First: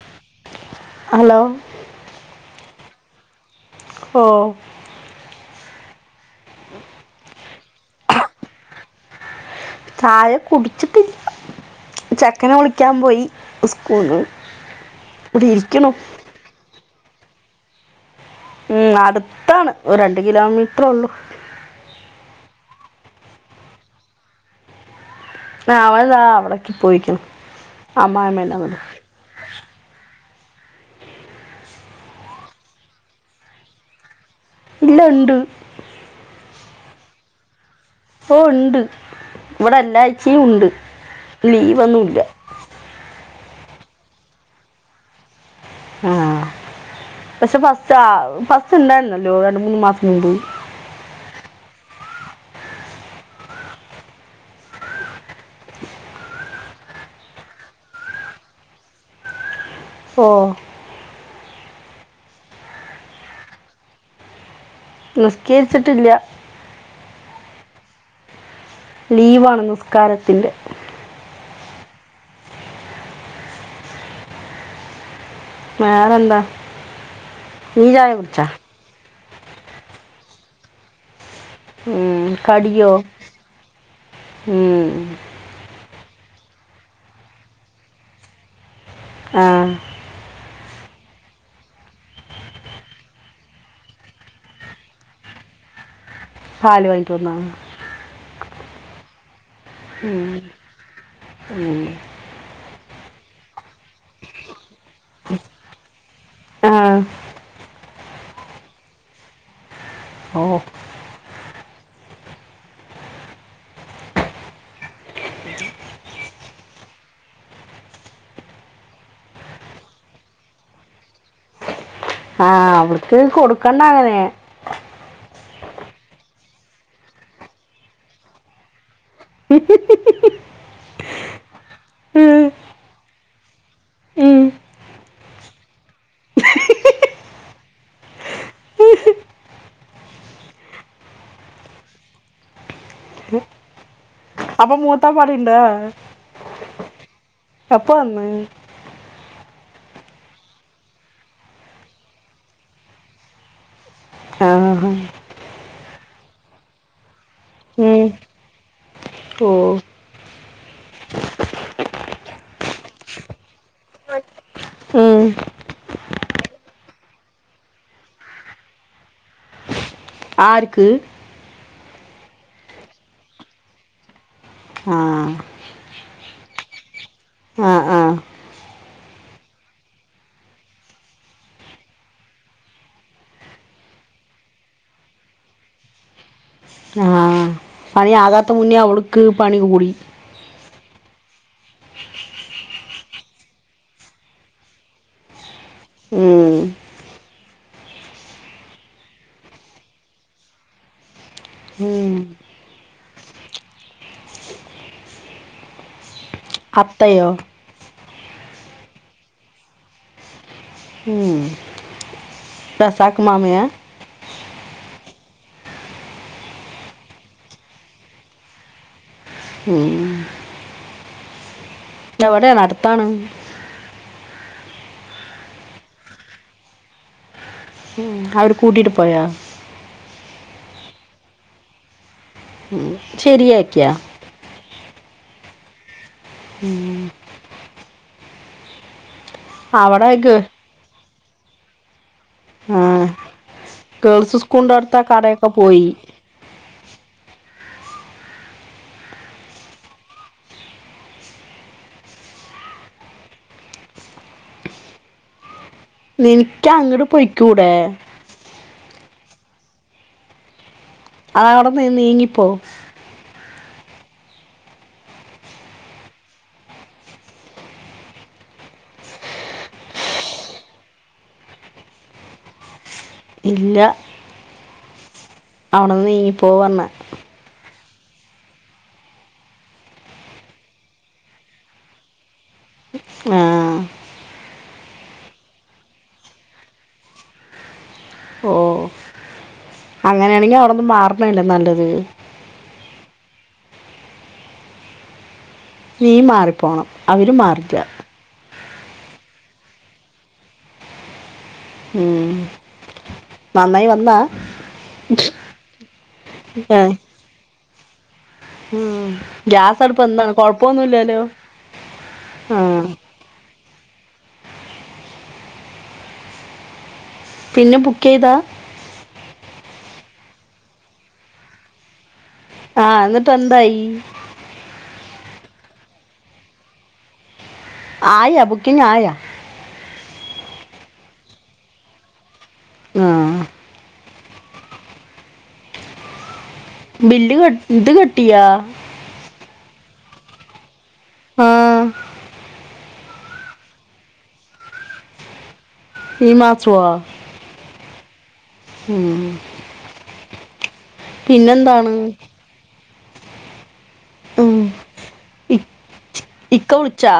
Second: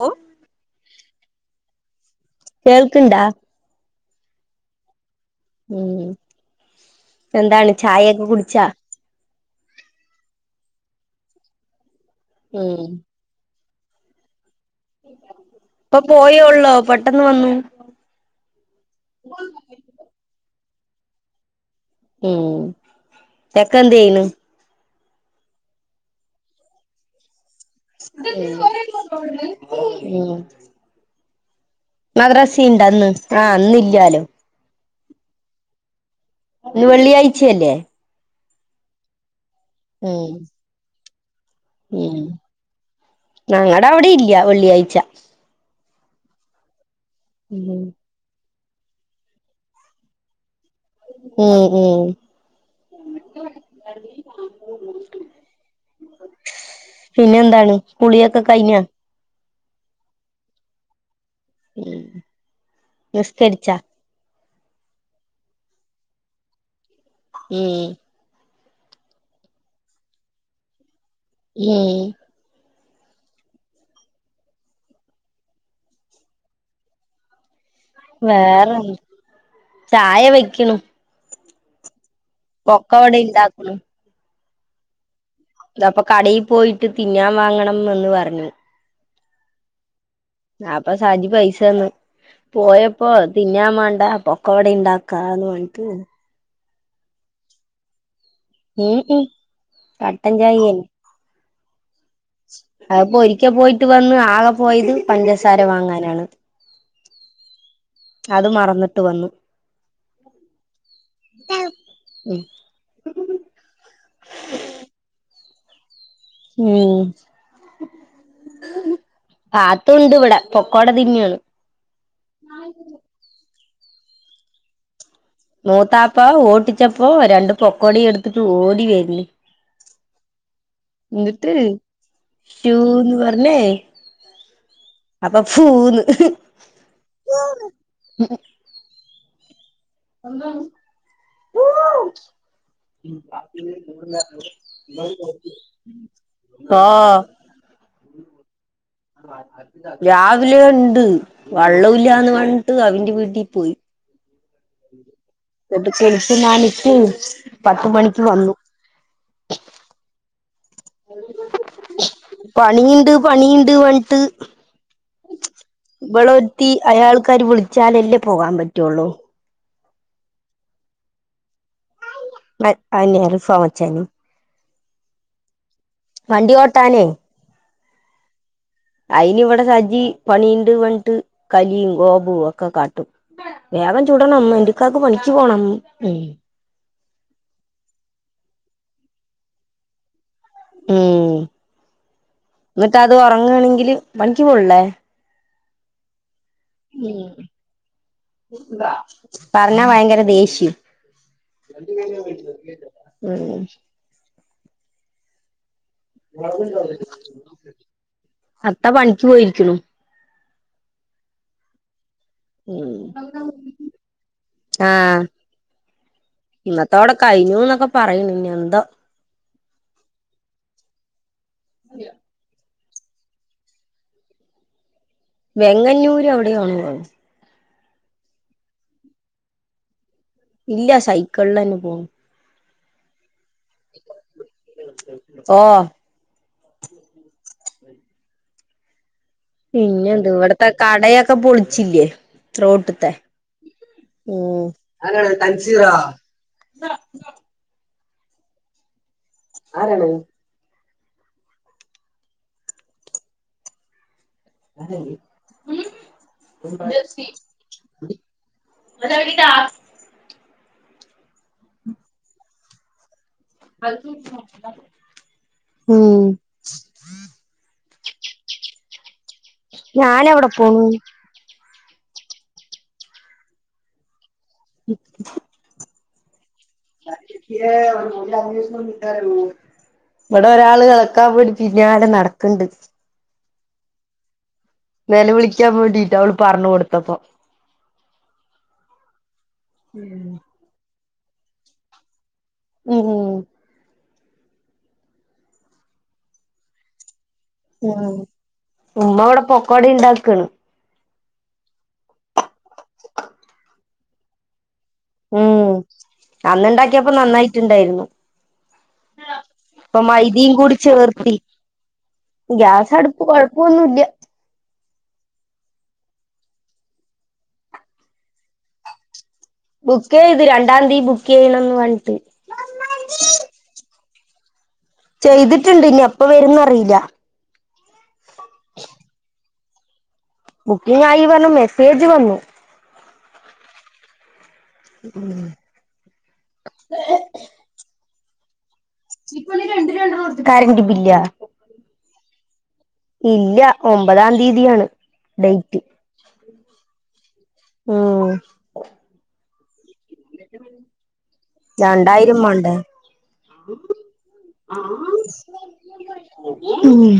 ഓ hello കേൾക്ക്ണ്ടാ? ഓഹ് ഉം എന്താണ് ചായയൊക്കെ കുടിച്ചാ. ചായ കുടിച്ച്ട്ടില്ല ചെക്കനെ ഉം വിളിക്കാൻ പോയി. ഉസ്കൂള് ഇവിടെ ഇരിക്ക്ണു ഇപ്പൊ പോയോള്ളോ പെട്ടെന്ന് വന്നു. ഉം അടുത്താണ് ഒരു രണ്ട് കിലോമീറ്ററൊള്ളു. ഉം ചെക്കന്തെയ്യ്ണ് അവൾതാ അവിടക്ക് പോയിക്കുന്നു. ഉം. മദ്രാസിണ്ട ഇന്ന് ആ ഇന്നില്ലാലോ. ഇല്ല ഇണ്ട്. ഇന്ന് വെളളി ആഴ്ച അല്ലെ. ഓഹ് ഇണ്ട് ഇവിടെ എല്ലാ ഉം ആഴ്ച്ചിം ഉണ്ട് ലീവൊന്നൂല. നങ്ങടെ അവിടെ ഇല്ല വെള്ളിയാഴ്ച. ആഹ് പക്ഷെ ഉം ഫസ്റ്റ് ആ ഫസ്റ്റ് ഉണ്ടായിരുന്നല്ലോ രണ്ട് മൂന്ന് മാസം മുമ്പ്. ഉം ഉം. പിന്നെന്താണ് കുളിയൊക്കെ കഴിഞ്ഞാ. ഓഹ് ഉം നിസ്കര്ച്ചാ. നിസ്കേര്ച്ച്ട്ടില്ല. ഏഹ് ലീവാണ് നിസ്കാരത്തിന്റെ ഏഹ് വേറെന്താ. നീ ചായ കുടിച്ചാ വേറെ ചായ വെക്ക്ണു ഉം കടിയോ ഒക്കെ അവിടെ ഇണ്ടാക്ക്ണു ഉം. അത അപ്പൊ കടേ പോയിട്ട് തിന്നാൻ വാങ്ങണംന്ന് ന്ന് പർഞ്ഞു. ആഹ്. ആപോ സാജി പൈസന്ന്. പോയപ്പോ തിന്നാൻ വേണ്ട പൊക്കവട ഉണ്ടാക്കാന്ന് പറ്, ഞ്ഞ് ട്. ഹാല് വാങ്ങിട്ട് വന്നതാണ്. ഉം ഉം. ഉം കട്ടൻ ഉം. അതിപ്പോഒരിക്കൽ പോയിട്ട് വന്ന് ആകെ പോയത് പഞ്ചസാര വാങ്ങാനാണ്. ആഹ്. അത് മറന്നിട്ട് വന്നു. ഓ. [unintelligible] ഉം ഉം പാത്തുണ്ട് ഇവിടെ പൊക്കോട തിന്നാണ് ആഹ അവര് ക്ക് കൊടുക്കണ്ട അങ്ങനെ മൂത്താപ്പ ഓട്ടിച്ചപ്പോ രണ്ട പൊക്കോടിയ എടുത്തിട്ട് ഓടി വരി എന്നിട്ട് ഉം. ഷൂന്ന് പറഞ്ഞേ ഉം. അപ്പൊ പൂന്ന് അപ്പൊ മൂത്ത പാടുണ്ടോ [unintelligible] ഓ പ പ്പ വന്ന് രാവിലെ ഉണ്ട് വള്ളല്ലന്ന് പറഞ്ഞിട്ട് അവന്റെ വീട്ടിൽ പോയി ആഹ ഇട്ട് കുളിച് നണിട്ട് പത്ത് ഉം. മണിക്ക് വന്നു ഓ പണിയണ്ട് പണിയണ്ട് വണ്ടിട്ട് ഉം. വിള എത്തി അയാൾക്കാാര് വിളിച്ചാലല്ലേ പോകാൻ പറ്റുള്ളൂ ആർക്ക് അന്ിയർ റിഫോം വച്ചാാണ് ആ വണ്ടി ഓ ട്ടാനേ ആഹ് ആഹ അയിനി ഇവിടെ സജി പണീണ്ട് വണിട്ട് കലിയും ഗോപു ഒക്കെ കാട്ടും വേഗം ചൂടണം എന്റെക്കാക്ക് പണിക്ക് പോണം ഉം ആഹ പണി ആ കാത്ത മുന്നേ അവളക്ക് പണി കൂടി ഉം എന്നിട്ട് അത് ഉറങ്ങയാണെങ്കില് പണി ക്ക് പോണി ല്ലേ ഉം ഉ പറഞ്ഞാ ഭയങ്കര ദേഷ്യം ഉം. ഉം അത്തയോ അത്താ പണിക്ക് പോയിരിക്കുന്നുു ഉം ഉം റസാക്ക് മാമയാ ആഹ ഇന്നത്തോടെ കഴിഞ്ഞു എന്നൊക്കെ പറയണ ഇനി എന്തോ ഉം ല്ല വിടെയാണ് അട് ത്താണ് വെങ്ങന്നൂര് അവിടെ ആണത് അവര് കൂട്ടിട്ട് പോയാ ഇല്ല സൈക്കിളിൽ തന്നെ പോവും ഉ ശരിയാക്കിയാ ഓ ഉം അവിടെ പിന്നെന്ത് ഗേ- ഇവിടത്തെ കടയൊക്കെ പൊളിച്ചില്ലേ ആ, റോഡ് ത്തെ ഉ ഗേൾസ് സ്കൂളിന്റെ അടുത്ത ആ അരാണ് കടയൊക്കെ തൻസീറ പോയി ആരാണഹ് ആര് നിനക്ക് അങ്ങോട്ട് പോയ്ക്കൂടെ [unintelligible] അ അവിടെന്ന്ന്ന് നീങ്ങിപ്പോവും ഉം ഞാന എവിടെ പോണ് ഇല്ല [inaudible] അവിടെന്ന് നീങ്ങി പോ പറഞ്ഞെ [unintelligible] ഇവിടെ ഒരാള് നടക്കാൻ പടിപ്പിക്കാണ്ട് നടക്ക്ണ്ട് ആഹ് നെല വിളിക്കാൻ വേണ്ടിട്ട് അവള് പറഞ്ഞു കൊടുത്തപ്പൊ അങ്ങനെയാണെങ്കി അവിടന്ന് മാറണല്ലേ നല്ലത് ഉം ഉം നീ മാറിപ്പോണം അവര് മാറി ഉം ഉമ്മ ഇവിടെ പൊക്കോട ഇണ്ടാക്കേണ് ഉം [inaudible] നന്നായി വന്ന? ഉം അന്ന് ഏ, ഇണ്ടാക്കിയപ്പോ നന്നായിട്ടുണ്ടായിരുന്നു ഉം. ഗ്യാസ് പ്പൊ അടുപ്പ് എന്താണ് മൈദീം കൂടി കുഴപ്പമൊന്നുമില്ലല്ലോ ചേർത്തി ആ ഗ്യാസ് അടു കുഴപ്പൊന്നുഇല്ല പിന്നെ ബുക്ക് ചെയ്താ ബുക്ക് ചെയ്ത് രണ്ടാം തീ ബുക്ക് ചെയ്യണം ന്ന് പറ്ഞ്ഞ്ട്ട് ആഹ് എന്നിട്ട് എന്തായി ചെയ്തിട്ട്ണ്ട് ഇനി എപ്പ വരുന്നറില്ല ആയ ബുക്കിങ്ങായ? ബുക്കിംഗ് ആയി പറഞ് മെസ്സേജ് വന്നു ആഹ് ഉം ബില്ല് കെ ഇത് കെട്ടിയാ? [unintelligible] കരണ്ട് ബില്ല ആഹ് ഇല്ല ഒമ്പതാം തീയതിയാണ് ഡേയ്റ്റ് ഈ മാസുവാ? ഉം ഉം രണ്ടായിരം മാണ്ടേ ഉം. ആഹ് ഇ- ഇക്ക ഉം വിളിച്ചാ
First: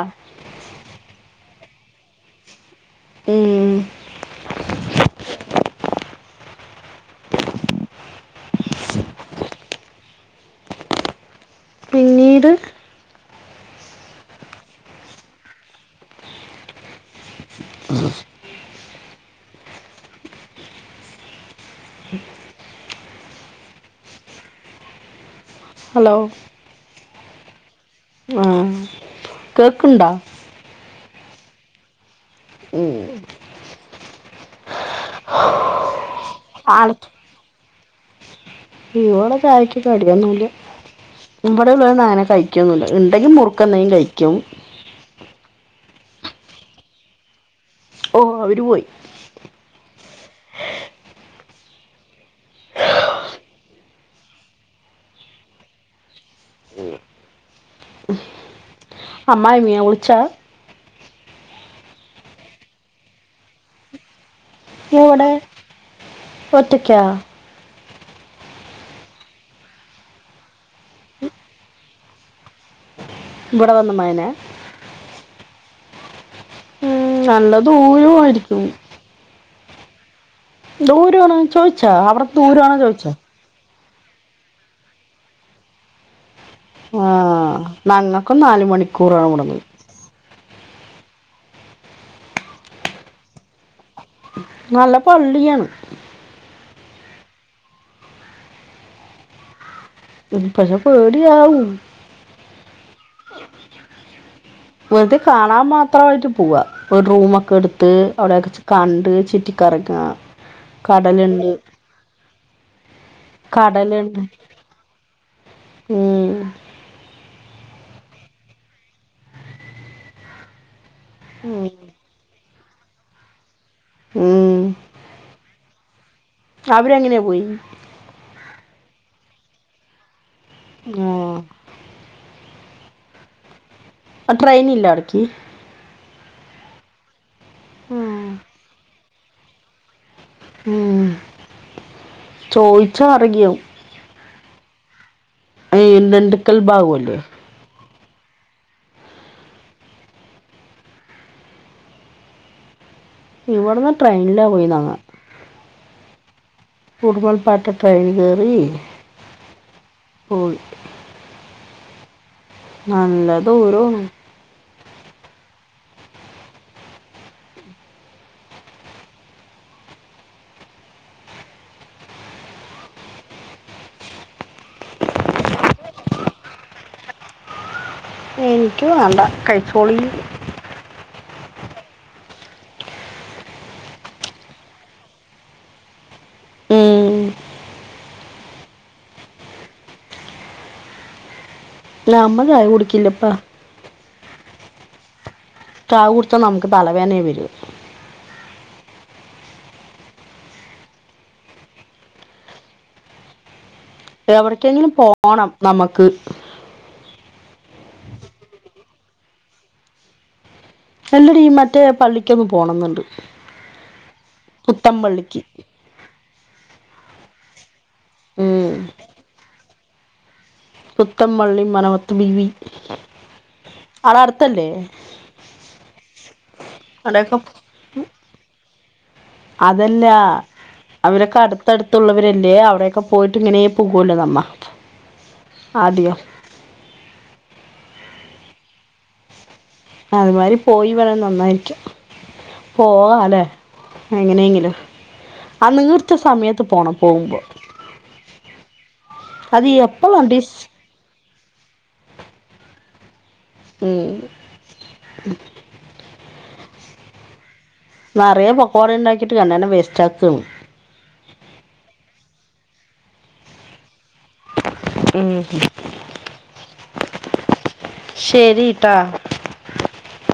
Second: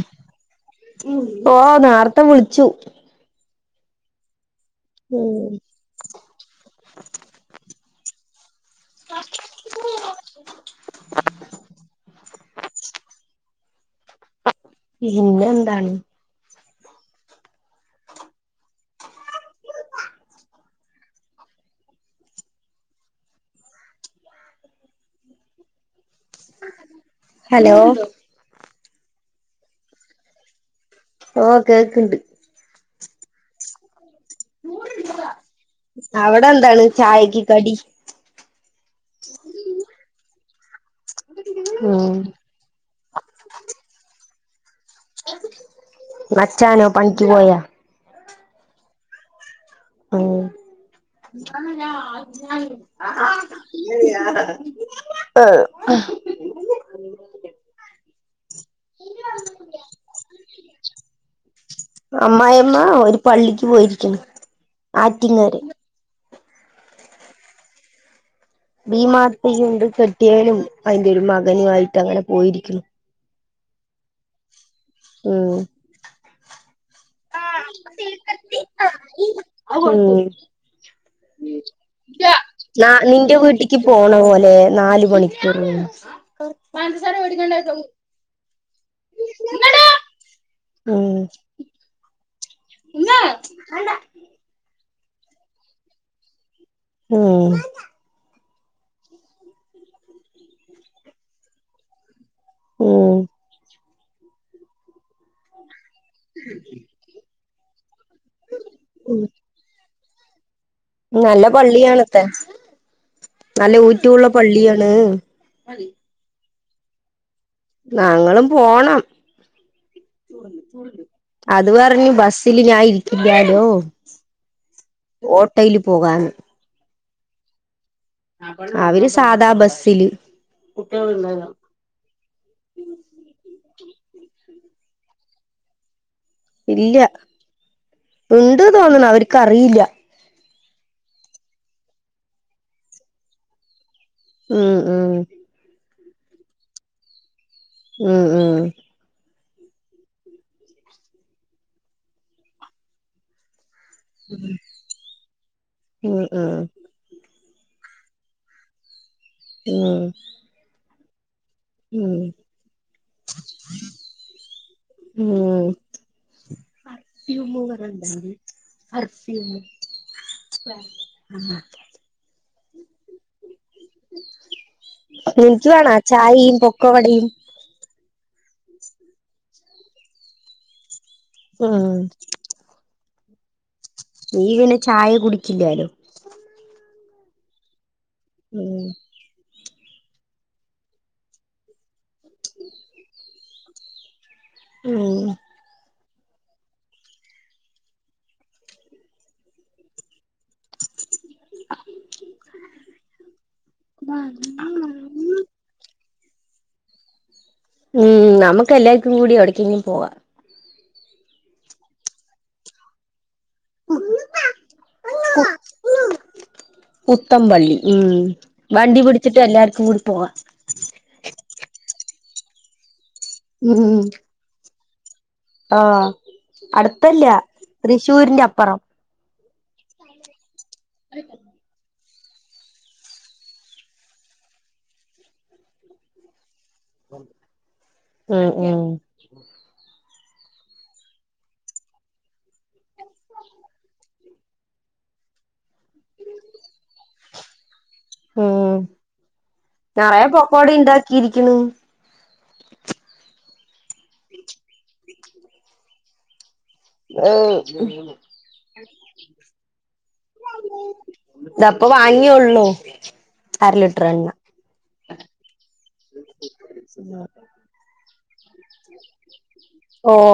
ഓഹ് ന്നാർത്തെ വിള്ച്ചു ഉം ഉം പിന്നീട് പിന്നെന്താണ് ഹലോ ഹലോ ആഹ് കേക്ക്ണ്ടോ ഓഹ് കേക്ക്ണ്ട് ഉം അവ്ടെന്താണ് ആളെ ചായക്ക് കടി ഇവോടെ ചായക്ക് കടിയൊന്നുല ഇവടെ ഉള്ളോരൊന്നും ഉം അങ്ങനെ കയ് കയ്ക്കൊന്നുല ഇണ്ടെങ്കി മുറുക്കന്തെലും കയിക്കും മച്ചാനോ പണിക്ക് പോയ ഓഹ് അവര് പോയി ഓഹ് ആഹ് അമ്മായിയമ്മയവിളിച്ചെ അമ്മായിമ്മ ഓര് പള്ളിക്ക് പോയിരിക്ക്ണ് എവടെ ഒറ്റക്ക്യ ഈ മാസത്തെ ഇന്ദു സദ്യലും അയന്റെരു മകനുയിട്ട് അങ്ങനെ പോയിരിക്കുന്നു ഇവിടെ വന്ന മകന ഉം ഉം നല്ലത് അത് കൊടുത്തോ ഉം ദൂരമാണോ ചോദിച്ചാ ഇല്ല അവിടെ ദൂരമാണോ ന്നാ ചോദിച്ചാ നിന്റെ വീട്ടി പോണ പോലെ നാല് മണിക് ഇറങ് ആഹ് നങ്ങക്കും നാല് മണിക്കൂറാണ് വ്ട്ന്ന് ഉം ഇന്നാ വേണ്ട നല്ല പള്ളിയാണ് ഉം പക്ഷേ പേടിയാവും ഉം വെറുതെ കാണാൻ മാത്രമായിട്ട് പോവ ഒരു റൂമൊക്കെ ട്ത്ത് അവിടെക്കെ കണ്ട് ചുറ്റി കറങ്ങാ നല്ല പള്ളിയണത്തെ നല്ല കടലുണ്ട് ഊറ്റുള്ള പള്ളിയാണ് ഉം നങ്ങളും പോണം ഉം അത് പറഞ്ഞ് ബസില് ഞാൻ ഇരിക്കില്ലാലോ ഉം. ഓട് ട്ടോയിൽ പോകാന്ന് അവര് എങ്ങനെ പോയി അവര് സാധാ ബസില് കുട്ടിൾ ആഹ് ഇണ്ടെയിന്നെ ഉം ട്രെയിനില്ലേ അവിക്ക് ഇല്ല ഉം ഉണ്ട് തോന്നണു അവർക്ക്റിയില്ല ഉം ചോയിച്ച അറിയും ഉം ഉം അഹ് ന്തണ്ടക്കൽ ബാവ്അല്ലേ ഉം ഉം ഇവിടുന്ന് ട്രെയിനില പോയി നങ്ങ ഉം ഉം കുടുമൽ പാട്ട ട്രൈൻ കേറി ഉം പോയി ഉം നല്ല ദൂരണ് ഉം പെർഫ്യൂം വെറെ ഉണ്ടെങ്കി പെർഫ്യൂം സ്പ്രേ ആഹ് നിഞ്ച് വേണ ചായയും പൊക്കവടയും. എനിക്ക് വണ്ട കൈച്ചോളി ഉം നീ പിന്നെ ചായ കുടിക്കില്ലാലോ ഉം. ഉം. നമ്മള് ചായ കുടിക്കില്ല ഇപ്പ. ഉം. ചാവുടിച്ച നമുക്ക് തലവേനെ വെരും. അഹ്. എവടക്കെങ്കിലും പോണം നമ്മക്ക്. ഉം നമുക്ക് എല്ലാവർക്കും കൂടി എവിടക്കെങ്കിലും പോവാ. എല്ലടീ മറ്റേ പള്ളിക്കൊന്ന് പോണംന്ന്ണ്ട് പുത്തം പള്ളിക്ക്. പുത്തംപള്ളി ഉം ഉം. വണ്ടി പിടിച്ചിട്ട് എല്ലാർക്കും കൂടി പോവാ. പുത്തംപള്ളി മനവത്ത് ബീവി ഉം അടെ അട്ത്തല്ലേ. ആഹ് അടുത്തല്ല തൃശ്ശൂരിന്റെ അപ്പറം. അതല്ല അവരൊക്കെ അടു ത്തടുത്തുള്ളവരല്ലേ അവിടെക്കെ പോയിട്ട് ഇങ്ങനെ പോകൊല്ലോ നമ്മ ആദ്യോ. ഉം ഉം. [inaudible] അത്മാരി പോയി വരാം നന്നായിരിക്കും. പോവാലെ എങ്ങനെങ്ങിലും അന്നിർ - റ്റ് സമയത്ത് പോണം പോകുമ്പോ ഉം അത് എപ്പള വണ്ടീശ് ക്കിരിക്കണ്. ഉം. ഈഹ്. നറയെ പോകോട ഇണ്ടാക്കിട്ട് രണ്ടണ്ണം വേസ്റ്റാക്കാണ്. ഇതാപ്പൊ വാങ്ങിയെള്ളൂ അര ലിറ്റർ എണ്ണ. ഉം. ഓഹ്.